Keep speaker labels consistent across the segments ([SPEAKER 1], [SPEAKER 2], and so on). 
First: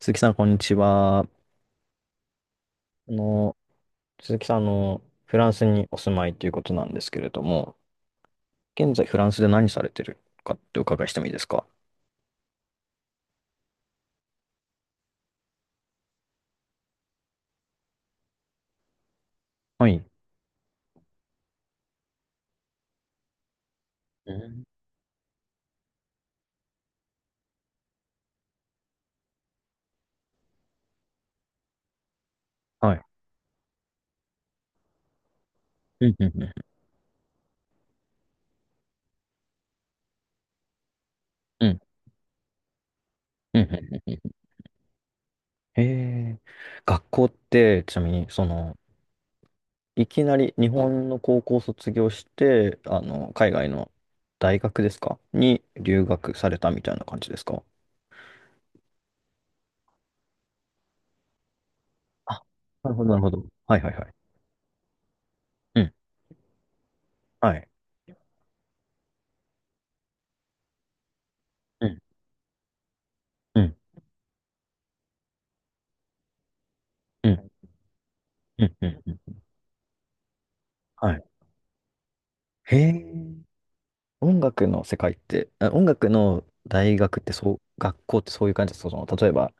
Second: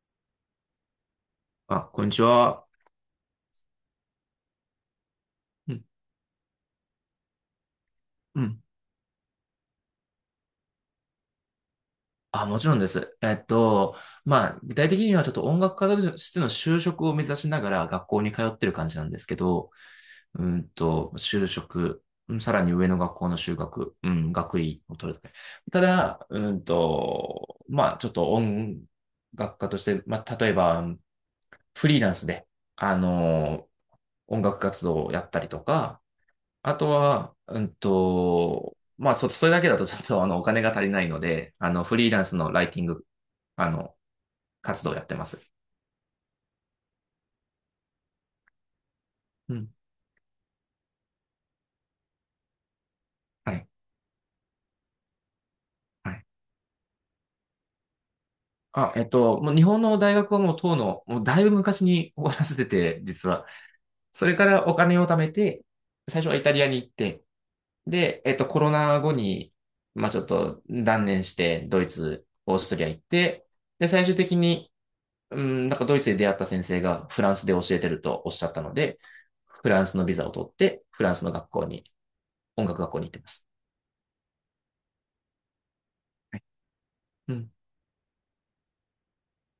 [SPEAKER 1] 鈴木さん、こんにちは。
[SPEAKER 2] あ、こんにちは。
[SPEAKER 1] の、鈴木さん、フランス
[SPEAKER 2] うん、
[SPEAKER 1] にお住まいということなんですけれども、
[SPEAKER 2] うん。
[SPEAKER 1] 現在フランスで何されてるかってお伺いしてもいいですか？
[SPEAKER 2] あ、もちろんです。まあ、具体的にはちょっと音楽家としての就職を目指しながら学校に通ってる感じなんですけど、
[SPEAKER 1] はい。
[SPEAKER 2] 就職、うん、さらに上の学校の修学、うん、
[SPEAKER 1] う
[SPEAKER 2] 学
[SPEAKER 1] ん
[SPEAKER 2] 位を取る。ただ、まあ、ちょっと音楽家として、まあ、例えば、フリーランスで、
[SPEAKER 1] は
[SPEAKER 2] あ
[SPEAKER 1] い。
[SPEAKER 2] の、音楽活動をやったりとか、
[SPEAKER 1] うん、うん、うん、
[SPEAKER 2] あとは、まあ、それだけだとちょっとお金が足りないので、
[SPEAKER 1] うん、
[SPEAKER 2] フリーランスのライティング、
[SPEAKER 1] うん、うん、
[SPEAKER 2] あの、
[SPEAKER 1] うん。うん
[SPEAKER 2] 活動をやってます。
[SPEAKER 1] へえ。学校って、ちなみに、その、
[SPEAKER 2] うん。
[SPEAKER 1] いきなり日本の高校を卒業して、海
[SPEAKER 2] はい。
[SPEAKER 1] 外の大学ですかに留
[SPEAKER 2] はい。
[SPEAKER 1] 学されたみたいな感じですか？
[SPEAKER 2] あ、もう日本の大学はもうだいぶ昔に終わ
[SPEAKER 1] あ、
[SPEAKER 2] らせて
[SPEAKER 1] なる
[SPEAKER 2] て、
[SPEAKER 1] ほど、なる
[SPEAKER 2] 実
[SPEAKER 1] ほど。
[SPEAKER 2] は。
[SPEAKER 1] はい、はい、は
[SPEAKER 2] そ
[SPEAKER 1] い。
[SPEAKER 2] れからお金を貯めて、
[SPEAKER 1] うん。
[SPEAKER 2] 最初はイタリアに行って、
[SPEAKER 1] はい。
[SPEAKER 2] で、コロナ後に、まあ、ちょっと断念して、ド
[SPEAKER 1] う
[SPEAKER 2] イ
[SPEAKER 1] ん、
[SPEAKER 2] ツ、オーストリア行って、
[SPEAKER 1] うん、
[SPEAKER 2] で、最終的に、うん、なんかドイツで出会った先生がフ
[SPEAKER 1] う
[SPEAKER 2] ランス
[SPEAKER 1] ん、
[SPEAKER 2] で教えてるとおっしゃった
[SPEAKER 1] う
[SPEAKER 2] の
[SPEAKER 1] ん、う
[SPEAKER 2] で、
[SPEAKER 1] ん。うん
[SPEAKER 2] フランスのビザを取って、フラ
[SPEAKER 1] は
[SPEAKER 2] ン
[SPEAKER 1] い
[SPEAKER 2] スの学校に、音
[SPEAKER 1] へ
[SPEAKER 2] 楽学校
[SPEAKER 1] え、
[SPEAKER 2] に行ってます。
[SPEAKER 1] 音楽の世界って、音楽
[SPEAKER 2] はい。
[SPEAKER 1] の大学って
[SPEAKER 2] う
[SPEAKER 1] そ
[SPEAKER 2] ん。
[SPEAKER 1] う、学校ってそういう感じですか？その、例えば、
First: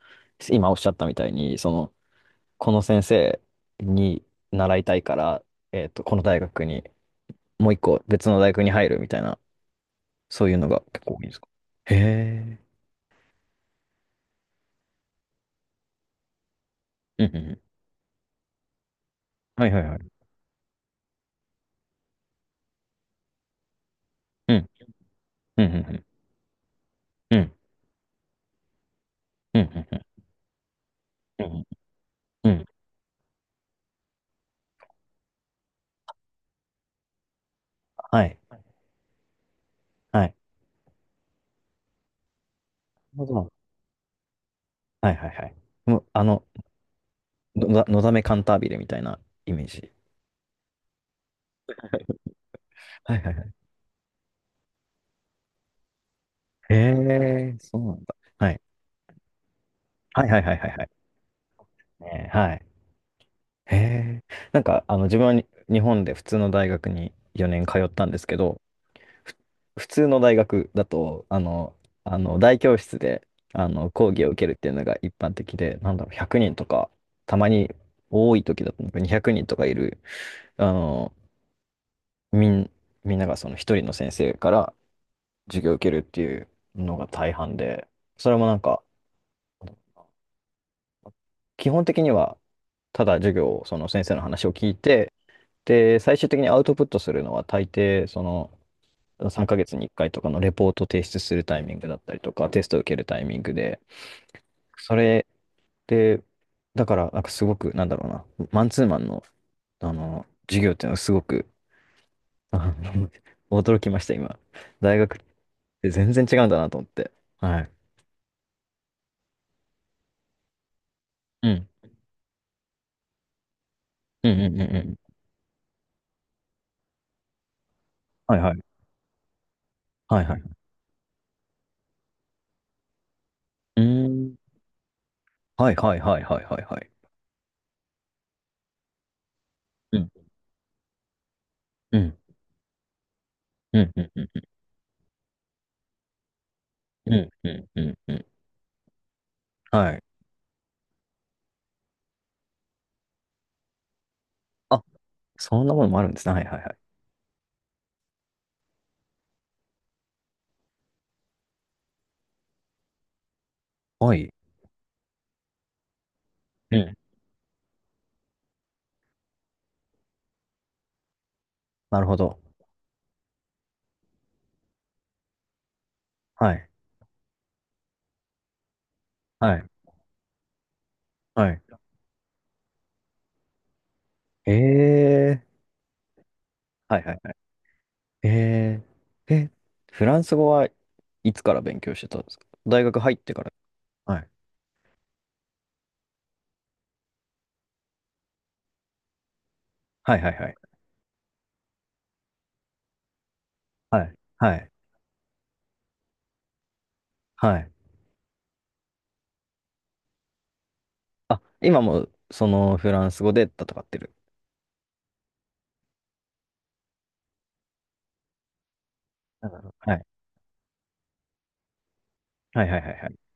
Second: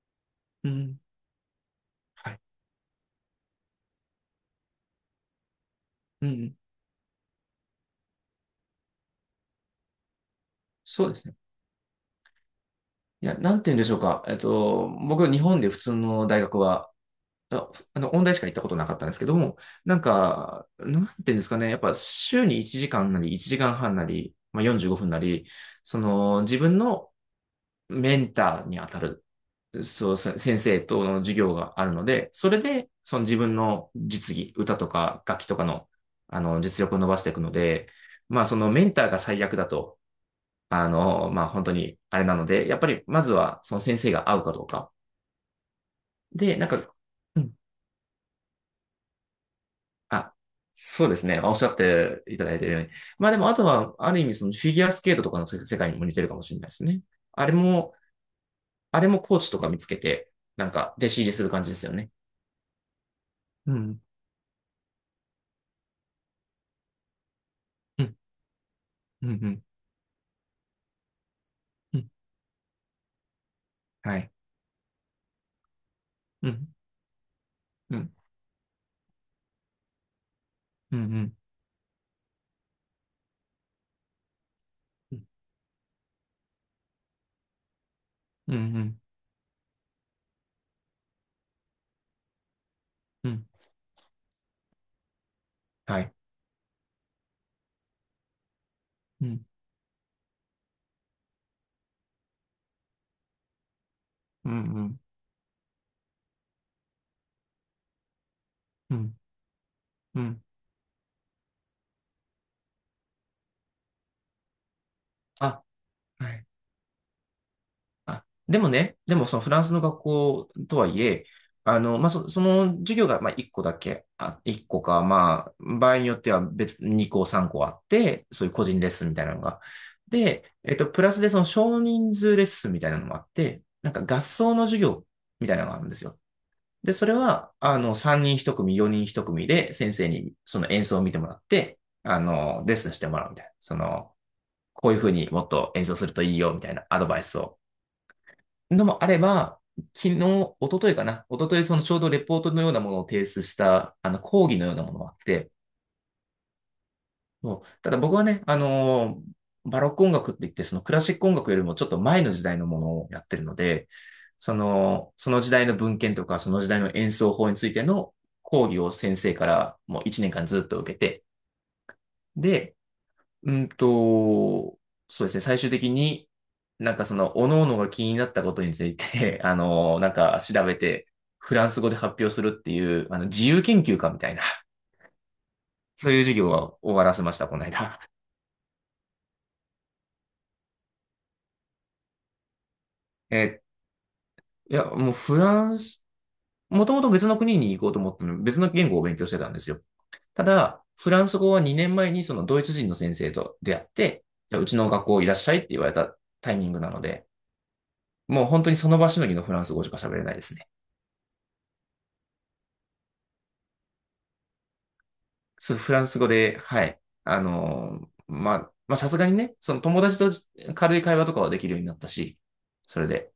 [SPEAKER 2] う
[SPEAKER 1] 今おっしゃっ
[SPEAKER 2] ん。
[SPEAKER 1] たみたいに、その、
[SPEAKER 2] はい。
[SPEAKER 1] この先生に習いたいから、この
[SPEAKER 2] う
[SPEAKER 1] 大
[SPEAKER 2] ん。
[SPEAKER 1] 学に、もう一個別の大学に入るみたいな、そういうのが結
[SPEAKER 2] そう
[SPEAKER 1] 構
[SPEAKER 2] で
[SPEAKER 1] 多い
[SPEAKER 2] す
[SPEAKER 1] んで
[SPEAKER 2] ね。
[SPEAKER 1] すか？へえ、
[SPEAKER 2] いや、なんて言うんでしょうか。僕、日本で普通の大学は、
[SPEAKER 1] うんうんうん。
[SPEAKER 2] 音大しか行ったことなかったんですけども、
[SPEAKER 1] はいはい
[SPEAKER 2] な
[SPEAKER 1] は
[SPEAKER 2] ん
[SPEAKER 1] い。
[SPEAKER 2] か、なんて言うんですかね。やっぱ、週に1時間なり、1時間半なり、
[SPEAKER 1] う
[SPEAKER 2] まあ、
[SPEAKER 1] ん、
[SPEAKER 2] 45分なり、
[SPEAKER 1] うん、う
[SPEAKER 2] そ
[SPEAKER 1] ん、
[SPEAKER 2] の、自分の
[SPEAKER 1] うん、うん、
[SPEAKER 2] メンターに当たる、
[SPEAKER 1] うん、うん、う
[SPEAKER 2] そう、先生との授
[SPEAKER 1] ん、う
[SPEAKER 2] 業
[SPEAKER 1] ん、
[SPEAKER 2] があるので、
[SPEAKER 1] う
[SPEAKER 2] それ
[SPEAKER 1] ん
[SPEAKER 2] で、その自分の実技、歌とか楽器とかの、実力を伸ばしていくので、
[SPEAKER 1] はい、
[SPEAKER 2] まあ、そのメンターが最悪だと、
[SPEAKER 1] はい。
[SPEAKER 2] まあ、本当にあれなので、やっぱり、ま
[SPEAKER 1] なる
[SPEAKER 2] ず
[SPEAKER 1] ほど
[SPEAKER 2] は、その先生が合うかどうか。
[SPEAKER 1] はいはいはい。もう、
[SPEAKER 2] で、なんか、うん、
[SPEAKER 1] のだめカンタービレみたいなイメージ。
[SPEAKER 2] あ、そうですね。おっしゃっていただいているように。
[SPEAKER 1] はい
[SPEAKER 2] ま
[SPEAKER 1] は
[SPEAKER 2] あ、
[SPEAKER 1] い
[SPEAKER 2] で
[SPEAKER 1] は
[SPEAKER 2] も、あ
[SPEAKER 1] い。
[SPEAKER 2] とは、ある意味、そのフィギュアスケートとかの世界にも似てるかもしれない
[SPEAKER 1] へ
[SPEAKER 2] ですね。あれ
[SPEAKER 1] え、そうな
[SPEAKER 2] も、
[SPEAKER 1] んだ。はい。
[SPEAKER 2] あれもコーチとか見つけ
[SPEAKER 1] はい
[SPEAKER 2] て、
[SPEAKER 1] はいはい
[SPEAKER 2] な
[SPEAKER 1] はい
[SPEAKER 2] ん
[SPEAKER 1] はい。
[SPEAKER 2] か、弟子入りする感じですよね。
[SPEAKER 1] ねはい。
[SPEAKER 2] う
[SPEAKER 1] へ
[SPEAKER 2] ん、
[SPEAKER 1] え。なんか、自分はに日本で普通の大学に4年通っ
[SPEAKER 2] う
[SPEAKER 1] たん
[SPEAKER 2] ん、
[SPEAKER 1] ですけど、
[SPEAKER 2] うん、う
[SPEAKER 1] ふ
[SPEAKER 2] ん。
[SPEAKER 1] 普通の大学だと、
[SPEAKER 2] うん、
[SPEAKER 1] あの大教室であの講
[SPEAKER 2] は
[SPEAKER 1] 義を
[SPEAKER 2] い。
[SPEAKER 1] 受けるっていうのが一般的で、なんだろう、100
[SPEAKER 2] う
[SPEAKER 1] 人と
[SPEAKER 2] ん、
[SPEAKER 1] か、たまに
[SPEAKER 2] うん、
[SPEAKER 1] 多い時だとなんか200人とかいる、あ
[SPEAKER 2] うん、う
[SPEAKER 1] の、
[SPEAKER 2] ん、
[SPEAKER 1] みん、みんながその一人の先生から
[SPEAKER 2] うん、
[SPEAKER 1] 授業を受けるっていうのが大半で、それもな
[SPEAKER 2] う
[SPEAKER 1] んか、
[SPEAKER 2] ん、
[SPEAKER 1] 基本的にはただ
[SPEAKER 2] う
[SPEAKER 1] 授
[SPEAKER 2] ん、
[SPEAKER 1] 業を、その先生の話を聞いて、で、
[SPEAKER 2] はい。
[SPEAKER 1] 最終的にアウトプットするのは大抵、その、
[SPEAKER 2] うん、
[SPEAKER 1] 3ヶ月に1回とかのレポート提出するタイミングだったりとか、テストを受けるタイミングで、
[SPEAKER 2] うん、う
[SPEAKER 1] そ
[SPEAKER 2] ん、
[SPEAKER 1] れで、だから、なんかすごく、なんだろうな、マンツー
[SPEAKER 2] う
[SPEAKER 1] マン
[SPEAKER 2] ん、
[SPEAKER 1] の、
[SPEAKER 2] うん。
[SPEAKER 1] 授業っていうのはすごく、あの 驚きました、今。大学っ
[SPEAKER 2] あ、
[SPEAKER 1] て全然
[SPEAKER 2] は
[SPEAKER 1] 違
[SPEAKER 2] い。
[SPEAKER 1] うんだなと思って。はい。
[SPEAKER 2] あ、でもそのフランスの学校とはいえ、
[SPEAKER 1] うん。
[SPEAKER 2] まあ、その授業が、まあ、1個だけ、
[SPEAKER 1] うん
[SPEAKER 2] あ、
[SPEAKER 1] うんう
[SPEAKER 2] 1
[SPEAKER 1] んう
[SPEAKER 2] 個か、
[SPEAKER 1] ん。
[SPEAKER 2] まあ、場合によっては別に2個、3個あって、
[SPEAKER 1] はい
[SPEAKER 2] そうい
[SPEAKER 1] は
[SPEAKER 2] う個
[SPEAKER 1] い。
[SPEAKER 2] 人レッスンみたいなのが。
[SPEAKER 1] はいは
[SPEAKER 2] で、
[SPEAKER 1] い。
[SPEAKER 2] プラスでその少人数レッスンみたいなのもあって、
[SPEAKER 1] う
[SPEAKER 2] なんか
[SPEAKER 1] ー
[SPEAKER 2] 合
[SPEAKER 1] ん。
[SPEAKER 2] 奏の授業みたいなの
[SPEAKER 1] は
[SPEAKER 2] が
[SPEAKER 1] い
[SPEAKER 2] あるんで
[SPEAKER 1] はい
[SPEAKER 2] す
[SPEAKER 1] は
[SPEAKER 2] よ。
[SPEAKER 1] いはいはいはい。
[SPEAKER 2] で、それは、3人1組、4人1組で先
[SPEAKER 1] う
[SPEAKER 2] 生
[SPEAKER 1] ん。
[SPEAKER 2] にその演奏を見てもらって、
[SPEAKER 1] うん。
[SPEAKER 2] レッスンしてもらうみたいな。そ
[SPEAKER 1] うんうん
[SPEAKER 2] の、
[SPEAKER 1] うん。
[SPEAKER 2] こういうふうにもっと演奏するといいよ、みたいなアド
[SPEAKER 1] う
[SPEAKER 2] バイ
[SPEAKER 1] ん、
[SPEAKER 2] ス
[SPEAKER 1] う
[SPEAKER 2] を。
[SPEAKER 1] ん、うん、うん。
[SPEAKER 2] のもあれば、
[SPEAKER 1] はい。
[SPEAKER 2] 昨日、一昨日かな。一昨日、そのちょうどレポートのようなものを提出した、講義のような
[SPEAKER 1] あ、
[SPEAKER 2] ものがあって、
[SPEAKER 1] そんなものもあるんですね。はい、はい、はい。
[SPEAKER 2] そう、ただ僕はね、バロック音楽って言って、そのクラシック音楽よりもちょっと前の時代のものをやってるので、
[SPEAKER 1] はい。
[SPEAKER 2] その、その時代の文献とか、その時
[SPEAKER 1] う
[SPEAKER 2] 代の
[SPEAKER 1] ん。
[SPEAKER 2] 演奏法についての講義を先生からもう1年間ずっと受けて、
[SPEAKER 1] なるほど。
[SPEAKER 2] で、うんと、そうですね、最終的に
[SPEAKER 1] はい、
[SPEAKER 2] なんかその、各々が気になったことについて、
[SPEAKER 1] はい、
[SPEAKER 2] なんか調べて、
[SPEAKER 1] は
[SPEAKER 2] フ
[SPEAKER 1] い。
[SPEAKER 2] ランス語で発表するっていう、自由研究家みたいな、
[SPEAKER 1] ええ
[SPEAKER 2] そういう授業を終
[SPEAKER 1] は
[SPEAKER 2] わ
[SPEAKER 1] い、は
[SPEAKER 2] ら
[SPEAKER 1] い、
[SPEAKER 2] せ
[SPEAKER 1] は
[SPEAKER 2] ま
[SPEAKER 1] い。
[SPEAKER 2] した、この間。
[SPEAKER 1] えー、え、フランス語はいつから勉強してたんですか？大学入っ てから。
[SPEAKER 2] えっ、
[SPEAKER 1] はい。
[SPEAKER 2] いや、もうフランス、もともと別の国に行こうと思ったのに、別の言語を勉強してたんですよ。
[SPEAKER 1] はい、はい、
[SPEAKER 2] た
[SPEAKER 1] はい。
[SPEAKER 2] だ、フランス語は2年前にそのドイツ人の先生と出会っ
[SPEAKER 1] はい、
[SPEAKER 2] て、
[SPEAKER 1] は
[SPEAKER 2] じゃあう
[SPEAKER 1] い、
[SPEAKER 2] ちの学校いらっしゃいって言われたタイミングなので、
[SPEAKER 1] はい。
[SPEAKER 2] もう本当にその場しのぎのフランス語しか喋れないですね。
[SPEAKER 1] あ、今もそのフランス語で戦ってる。
[SPEAKER 2] そう、フランス語で、はい。まあさすがに
[SPEAKER 1] な
[SPEAKER 2] ね、
[SPEAKER 1] るほ
[SPEAKER 2] そ
[SPEAKER 1] ど
[SPEAKER 2] の
[SPEAKER 1] は
[SPEAKER 2] 友
[SPEAKER 1] い。
[SPEAKER 2] 達と軽い会話とかはできるようになったし、
[SPEAKER 1] はいはいはい
[SPEAKER 2] そ
[SPEAKER 1] は
[SPEAKER 2] れ
[SPEAKER 1] い。
[SPEAKER 2] で。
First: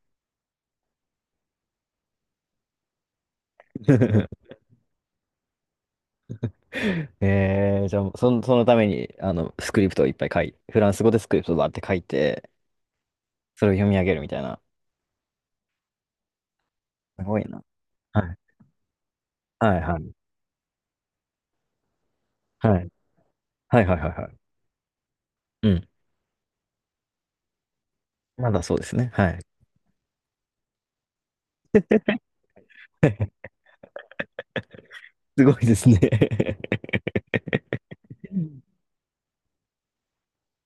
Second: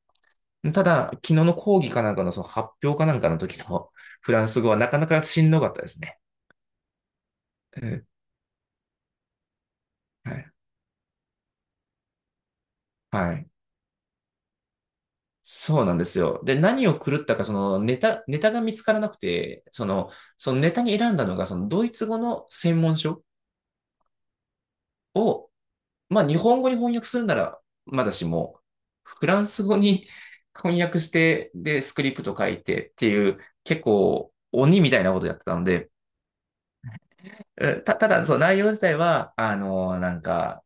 [SPEAKER 2] ただ、昨日の講義かなんかのその発表かなんかの時のフ ランス語はなかなかしんどかったですね。う
[SPEAKER 1] じゃ
[SPEAKER 2] ん、
[SPEAKER 1] あ、そのために、スクリプトをいっぱい
[SPEAKER 2] は
[SPEAKER 1] 書
[SPEAKER 2] い。
[SPEAKER 1] い、フランス語でスクリプトをバーって書いて、
[SPEAKER 2] はい。
[SPEAKER 1] それを読み上げるみたいな。
[SPEAKER 2] そうなんですよ。で、何を狂
[SPEAKER 1] す
[SPEAKER 2] った
[SPEAKER 1] ご
[SPEAKER 2] か、
[SPEAKER 1] い
[SPEAKER 2] そ
[SPEAKER 1] な。
[SPEAKER 2] の
[SPEAKER 1] はい。
[SPEAKER 2] ネタが見つからなくて、
[SPEAKER 1] はい
[SPEAKER 2] そ
[SPEAKER 1] はい。
[SPEAKER 2] の、そのネタに選んだのが、そのドイツ語の
[SPEAKER 1] は
[SPEAKER 2] 専
[SPEAKER 1] い。
[SPEAKER 2] 門書
[SPEAKER 1] はいはいはいはい。
[SPEAKER 2] を、
[SPEAKER 1] うん。
[SPEAKER 2] まあ日本語に翻訳するなら、まだし
[SPEAKER 1] ま
[SPEAKER 2] も、
[SPEAKER 1] だそうですね。
[SPEAKER 2] フ
[SPEAKER 1] はい。
[SPEAKER 2] ランス語に 翻訳して、で、スクリプト書いてっていう、結構鬼みたいなことやっ
[SPEAKER 1] す
[SPEAKER 2] て
[SPEAKER 1] ご
[SPEAKER 2] たの
[SPEAKER 1] いです
[SPEAKER 2] で、
[SPEAKER 1] ね
[SPEAKER 2] ただ、そ
[SPEAKER 1] う
[SPEAKER 2] の内
[SPEAKER 1] ん。
[SPEAKER 2] 容自体は、なんか、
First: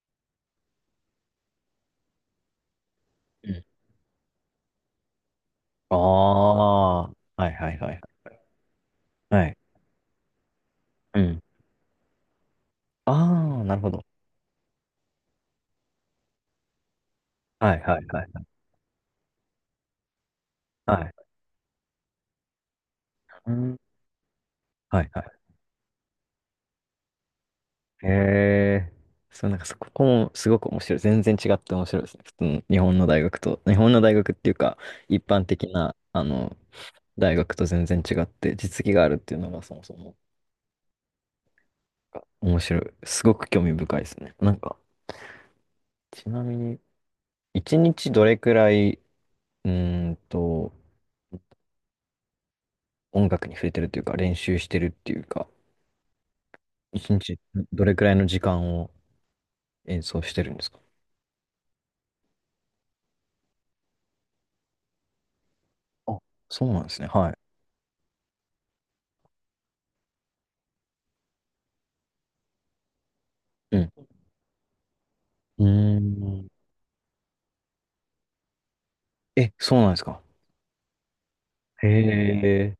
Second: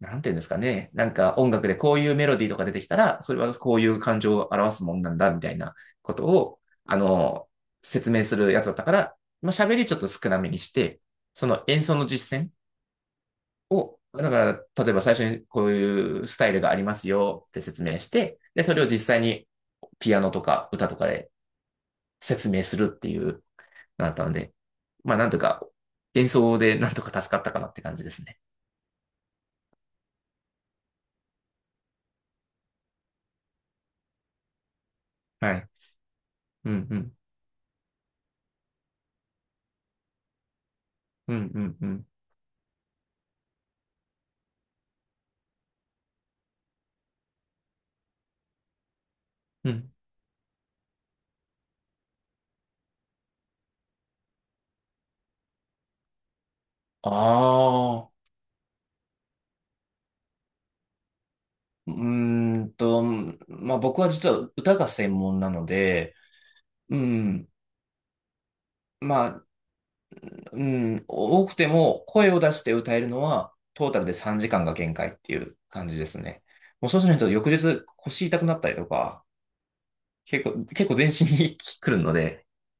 [SPEAKER 2] なんていうんですかね。なんか音楽でこういうメロディーとか出てきたら、それはこういう感情を表すもんなんだ、みたいな
[SPEAKER 1] あ
[SPEAKER 2] ことを、あ
[SPEAKER 1] あ。
[SPEAKER 2] の、
[SPEAKER 1] はいはいはい。
[SPEAKER 2] 説明するやつだったから、
[SPEAKER 1] は
[SPEAKER 2] まあ、
[SPEAKER 1] い。
[SPEAKER 2] 喋りちょっと少なめにして、
[SPEAKER 1] うん。
[SPEAKER 2] その演奏の実践
[SPEAKER 1] ああ、なるほ
[SPEAKER 2] を、
[SPEAKER 1] ど。
[SPEAKER 2] だから、例えば最初にこういうスタイルがありますよって
[SPEAKER 1] はい
[SPEAKER 2] 説明
[SPEAKER 1] はい
[SPEAKER 2] し
[SPEAKER 1] は
[SPEAKER 2] て、
[SPEAKER 1] い。
[SPEAKER 2] で、それを実際にピアノとか歌
[SPEAKER 1] は
[SPEAKER 2] とか
[SPEAKER 1] い。
[SPEAKER 2] で説明するっていう、
[SPEAKER 1] うん。
[SPEAKER 2] なったので、
[SPEAKER 1] はい
[SPEAKER 2] まあ、
[SPEAKER 1] はい。
[SPEAKER 2] なんとか、演奏でなんとか助かったかなって感じ
[SPEAKER 1] へ
[SPEAKER 2] ですね。
[SPEAKER 1] え。そう、なんかそこもすごく面白い。全然違って面白いですね。普通の日本の大学と、日本の大学っていうか、一般
[SPEAKER 2] はい。
[SPEAKER 1] 的な、
[SPEAKER 2] うん、うん。
[SPEAKER 1] 大学と全然違って、実技があるっていうのがそもそも
[SPEAKER 2] うん、うん、うん。
[SPEAKER 1] 面白い。すごく興味深いですね。なんか、ちなみに、一日どれくらい、う
[SPEAKER 2] うん、
[SPEAKER 1] ーんと、音楽に触れてるというか、練習してるっていうか、一日どれく
[SPEAKER 2] ああ、
[SPEAKER 1] らいの時間を演奏してるんですか？
[SPEAKER 2] うーんと、まあ僕は実は歌が専門なので、
[SPEAKER 1] あ、そうなんで
[SPEAKER 2] う
[SPEAKER 1] すね。はい。
[SPEAKER 2] ん、まあ、うん、多くても声を出して歌えるのは
[SPEAKER 1] う
[SPEAKER 2] ト
[SPEAKER 1] ん。
[SPEAKER 2] ータルで3時間が限界っていう
[SPEAKER 1] う
[SPEAKER 2] 感じ
[SPEAKER 1] ー
[SPEAKER 2] ですね。
[SPEAKER 1] ん。
[SPEAKER 2] もうそうしないと翌日腰痛くなったりとか、
[SPEAKER 1] え、そうなんですか。
[SPEAKER 2] 結構全身に
[SPEAKER 1] へ
[SPEAKER 2] 来るので。
[SPEAKER 1] え。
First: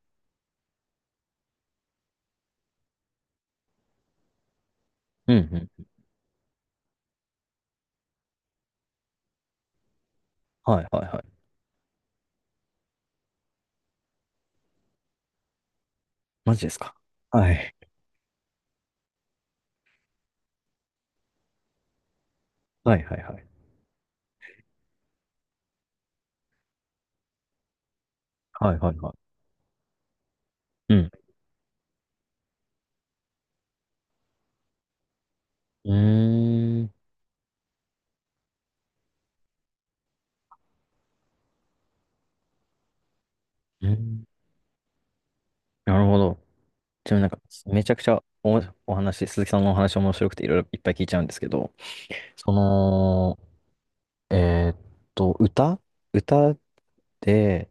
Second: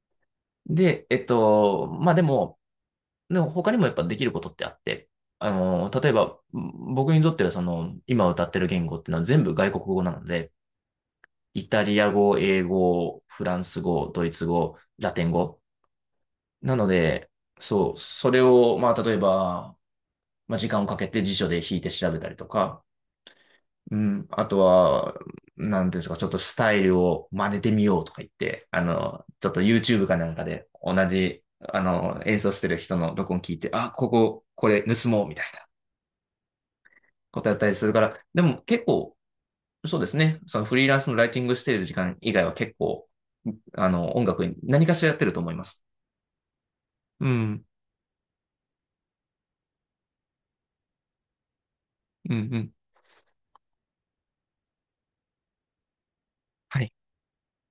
[SPEAKER 2] で、まあでも、他にもやっぱできることってあって、
[SPEAKER 1] うんうん。
[SPEAKER 2] 例えば僕にとってはその今歌ってる言語っていうのは全部外国語なので、
[SPEAKER 1] はいはいはい。
[SPEAKER 2] イタリア語、英語、フランス語、ドイツ語、ラテン語。
[SPEAKER 1] マジで
[SPEAKER 2] な
[SPEAKER 1] す
[SPEAKER 2] の
[SPEAKER 1] か。
[SPEAKER 2] で、
[SPEAKER 1] はい。
[SPEAKER 2] そう、それを、まあ、例えば、まあ、時間をかけて辞書で引いて調べたりとか、
[SPEAKER 1] はいはいはい。
[SPEAKER 2] うん、あとは、なんていうんですか、ちょっとスタイルを真似てみようとか言って、
[SPEAKER 1] はいはいは
[SPEAKER 2] ちょっと YouTube かなんかで
[SPEAKER 1] い。
[SPEAKER 2] 同
[SPEAKER 1] うん。
[SPEAKER 2] じ、演奏してる人の録音聞いて、あ、これ盗もうみたいな
[SPEAKER 1] うーん。
[SPEAKER 2] ことやったりするから、でも結構そうですね。そのフリーランスのライティングしている時間以外は結構、
[SPEAKER 1] うん。
[SPEAKER 2] 音楽に何かしらやってると思います。
[SPEAKER 1] なるほど。ちなみにな
[SPEAKER 2] う
[SPEAKER 1] んか、
[SPEAKER 2] ん。
[SPEAKER 1] めちゃくちゃお話、鈴木さんのお話面白くていろいろいっぱい聞いちゃうんですけど、
[SPEAKER 2] うん、う
[SPEAKER 1] そ
[SPEAKER 2] ん。
[SPEAKER 1] の、えーっと、歌歌
[SPEAKER 2] はい。
[SPEAKER 1] で、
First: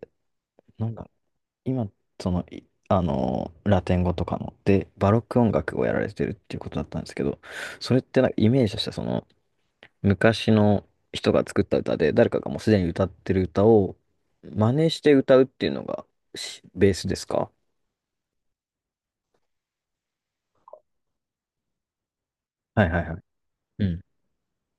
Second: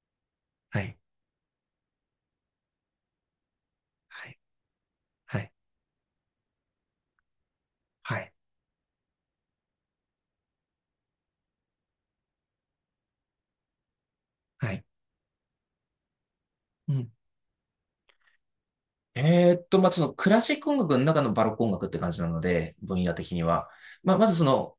[SPEAKER 2] は
[SPEAKER 1] なん
[SPEAKER 2] い。
[SPEAKER 1] だ、今、その、いラテン語と
[SPEAKER 2] は
[SPEAKER 1] か
[SPEAKER 2] い。
[SPEAKER 1] の、で、バロッ
[SPEAKER 2] は
[SPEAKER 1] ク音
[SPEAKER 2] い。
[SPEAKER 1] 楽をやられてるっていうことだったんですけど、それっ
[SPEAKER 2] は
[SPEAKER 1] てなん
[SPEAKER 2] い。
[SPEAKER 1] かイメージとしては、その、昔の人が作った歌で、誰かがもうすでに歌ってる歌を真
[SPEAKER 2] はい。
[SPEAKER 1] 似して歌うっていうのがベ
[SPEAKER 2] う
[SPEAKER 1] ース
[SPEAKER 2] ん。
[SPEAKER 1] ですか？
[SPEAKER 2] まあ、そのクラシック音楽の中のバロック音楽って感じなので、
[SPEAKER 1] はいは
[SPEAKER 2] 分
[SPEAKER 1] い
[SPEAKER 2] 野
[SPEAKER 1] はい。
[SPEAKER 2] 的には。
[SPEAKER 1] うん。
[SPEAKER 2] まあ、まずその、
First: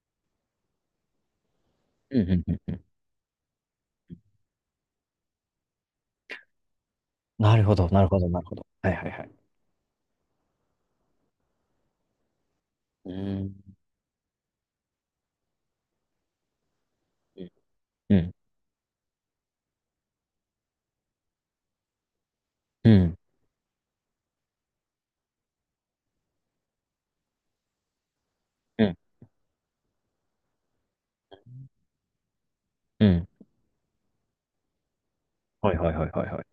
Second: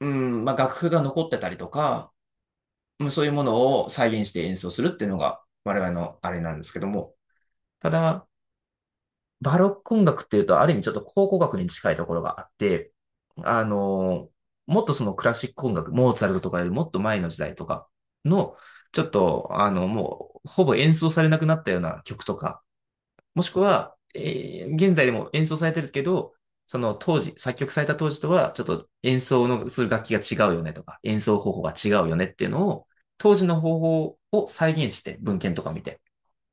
[SPEAKER 2] うん、まあ、楽譜が残ってたりとか、
[SPEAKER 1] うんうんうんうん。
[SPEAKER 2] まあそういうものを再現して演奏するっていうのが我々のあれなんですけども、
[SPEAKER 1] なるほど、
[SPEAKER 2] た
[SPEAKER 1] なるほ
[SPEAKER 2] だ、
[SPEAKER 1] ど、なるほど。はいはいはい。
[SPEAKER 2] バロック音楽っていうと、ある意味ちょっと考古学に近いところがあって、
[SPEAKER 1] うん。
[SPEAKER 2] あの、もっとそのクラシック音楽、モーツァルトとかよりもっと前の時
[SPEAKER 1] うん。
[SPEAKER 2] 代とか
[SPEAKER 1] うん。
[SPEAKER 2] の、ちょっと、もう、ほぼ演奏されなくなったような曲とか、
[SPEAKER 1] う
[SPEAKER 2] もしくは、現在でも演奏されてるけど、その当時、作曲された当時とは、ちょっと
[SPEAKER 1] ん。
[SPEAKER 2] 演奏のする楽器が違うよねとか、演奏方法が違うよねっていうのを、
[SPEAKER 1] うん。
[SPEAKER 2] 当時の方法を再現して、文献とか
[SPEAKER 1] はい
[SPEAKER 2] 見
[SPEAKER 1] はい
[SPEAKER 2] て、
[SPEAKER 1] はいはいはい。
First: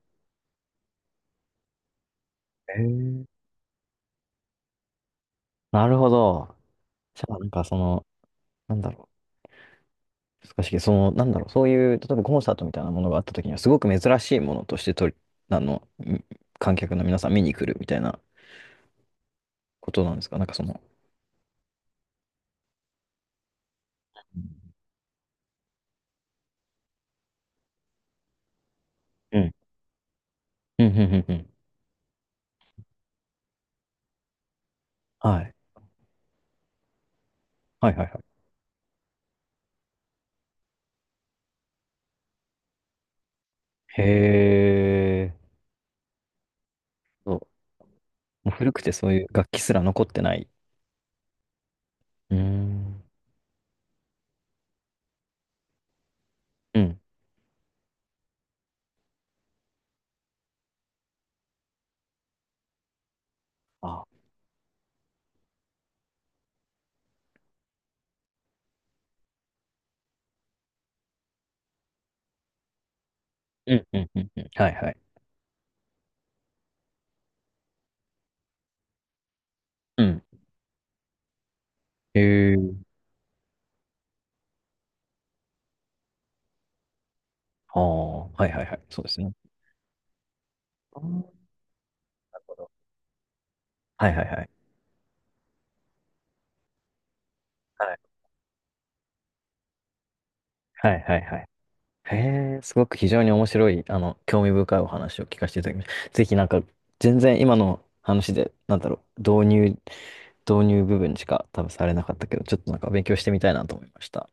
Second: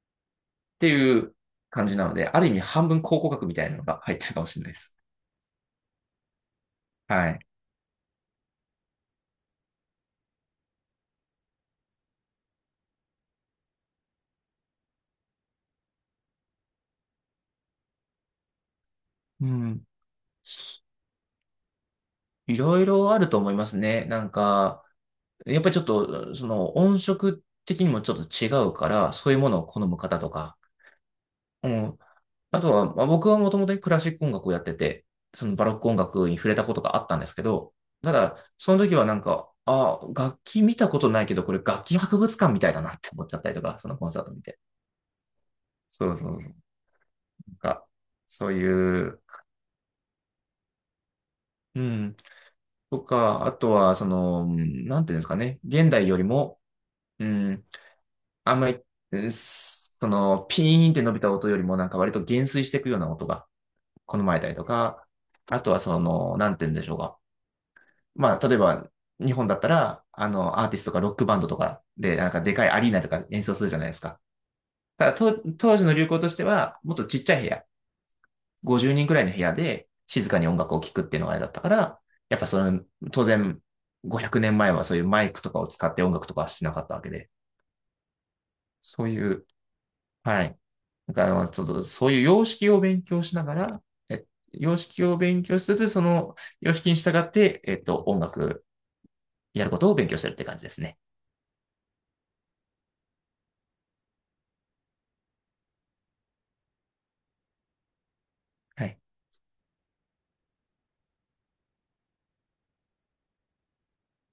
[SPEAKER 2] っていう感じなので、ある意味
[SPEAKER 1] え
[SPEAKER 2] 半分考
[SPEAKER 1] ー、
[SPEAKER 2] 古学みたいなのが入ってるかもしれないです。
[SPEAKER 1] なるほど。じ
[SPEAKER 2] は
[SPEAKER 1] ゃあ、
[SPEAKER 2] い。
[SPEAKER 1] なんかその、なんだろう。難しいけど、その、なんだろう。そういう、例えばコンサートみたいなものがあった時には、すごく珍しいものとしてあの、ん観客の皆さん見に来るみたいな
[SPEAKER 2] うん。
[SPEAKER 1] ことなんですか？なんかその。
[SPEAKER 2] いろいろあると思いますね。なん
[SPEAKER 1] うん。
[SPEAKER 2] か、やっぱりちょっと、その音色的にもちょっと違うから、そうい
[SPEAKER 1] う
[SPEAKER 2] うも
[SPEAKER 1] ん。
[SPEAKER 2] のを好む方とか、
[SPEAKER 1] うん。うん。うん
[SPEAKER 2] うん。あとは、まあ、僕はもともとクラシック音楽をやってて、
[SPEAKER 1] は
[SPEAKER 2] そ
[SPEAKER 1] い。
[SPEAKER 2] のバロック音楽に触れたことがあったんですけど、
[SPEAKER 1] はいはい
[SPEAKER 2] た
[SPEAKER 1] は
[SPEAKER 2] だ、その時はなんか、あ、楽器見たことないけど、これ楽器博物館みたいだなって思っちゃったりとか、その
[SPEAKER 1] い。
[SPEAKER 2] コンサート見て。
[SPEAKER 1] へえ。
[SPEAKER 2] そうそうそう。
[SPEAKER 1] そう
[SPEAKER 2] なんか、そ
[SPEAKER 1] も
[SPEAKER 2] う
[SPEAKER 1] う古くて
[SPEAKER 2] い
[SPEAKER 1] そう
[SPEAKER 2] う、
[SPEAKER 1] いう楽器すら残ってない。
[SPEAKER 2] うん。
[SPEAKER 1] うーん。
[SPEAKER 2] とか、あとは、その、うん、なんていうんですかね。現代よりも、
[SPEAKER 1] うん。
[SPEAKER 2] うん、あんまり、うん、その、ピーンって伸びた音よりも、なんか割と減衰していくような音が
[SPEAKER 1] あ。
[SPEAKER 2] 好まれたりとか、あとは、その、なんていうんでしょうか。まあ、例えば、日本だったら、アーティストとかロックバンドとかで、なんかでかいアリーナとか演奏する
[SPEAKER 1] う
[SPEAKER 2] じゃな
[SPEAKER 1] ん。
[SPEAKER 2] いで
[SPEAKER 1] う
[SPEAKER 2] す
[SPEAKER 1] ん。
[SPEAKER 2] か。
[SPEAKER 1] うん。うんはいはい。
[SPEAKER 2] ただ、と当時の流行としては、もっとちっちゃい部屋。50人くらいの部屋で
[SPEAKER 1] うん。
[SPEAKER 2] 静かに音楽を聴くっていうのがあれだったから、やっぱ
[SPEAKER 1] へ
[SPEAKER 2] その、
[SPEAKER 1] え。
[SPEAKER 2] 当然、500年前はそういうマイクとかを使って音楽とかはしてなかったわけで、
[SPEAKER 1] ああ、はいはいはい。そう
[SPEAKER 2] そ
[SPEAKER 1] で
[SPEAKER 2] う
[SPEAKER 1] す
[SPEAKER 2] い
[SPEAKER 1] ね。
[SPEAKER 2] う、はい。
[SPEAKER 1] あー
[SPEAKER 2] だ
[SPEAKER 1] な
[SPEAKER 2] か
[SPEAKER 1] る
[SPEAKER 2] ら、ちょっとそういう様
[SPEAKER 1] ほ
[SPEAKER 2] 式
[SPEAKER 1] ど
[SPEAKER 2] を勉強しながら、
[SPEAKER 1] はいは
[SPEAKER 2] え
[SPEAKER 1] いはい。
[SPEAKER 2] 様式を勉強しつつ、その様式に従って、
[SPEAKER 1] はい
[SPEAKER 2] 音楽やることを勉強してるって感じです
[SPEAKER 1] は
[SPEAKER 2] ね。
[SPEAKER 1] いはいはい。へえ、すごく非常に面白い、興味深いお話を聞かせていただきました。ぜひなんか、全然今の話で、なん
[SPEAKER 2] は
[SPEAKER 1] だ
[SPEAKER 2] い。
[SPEAKER 1] ろう、導入部分しか多分されなかったけど、ちょっとなんか勉強してみたいなと思いました。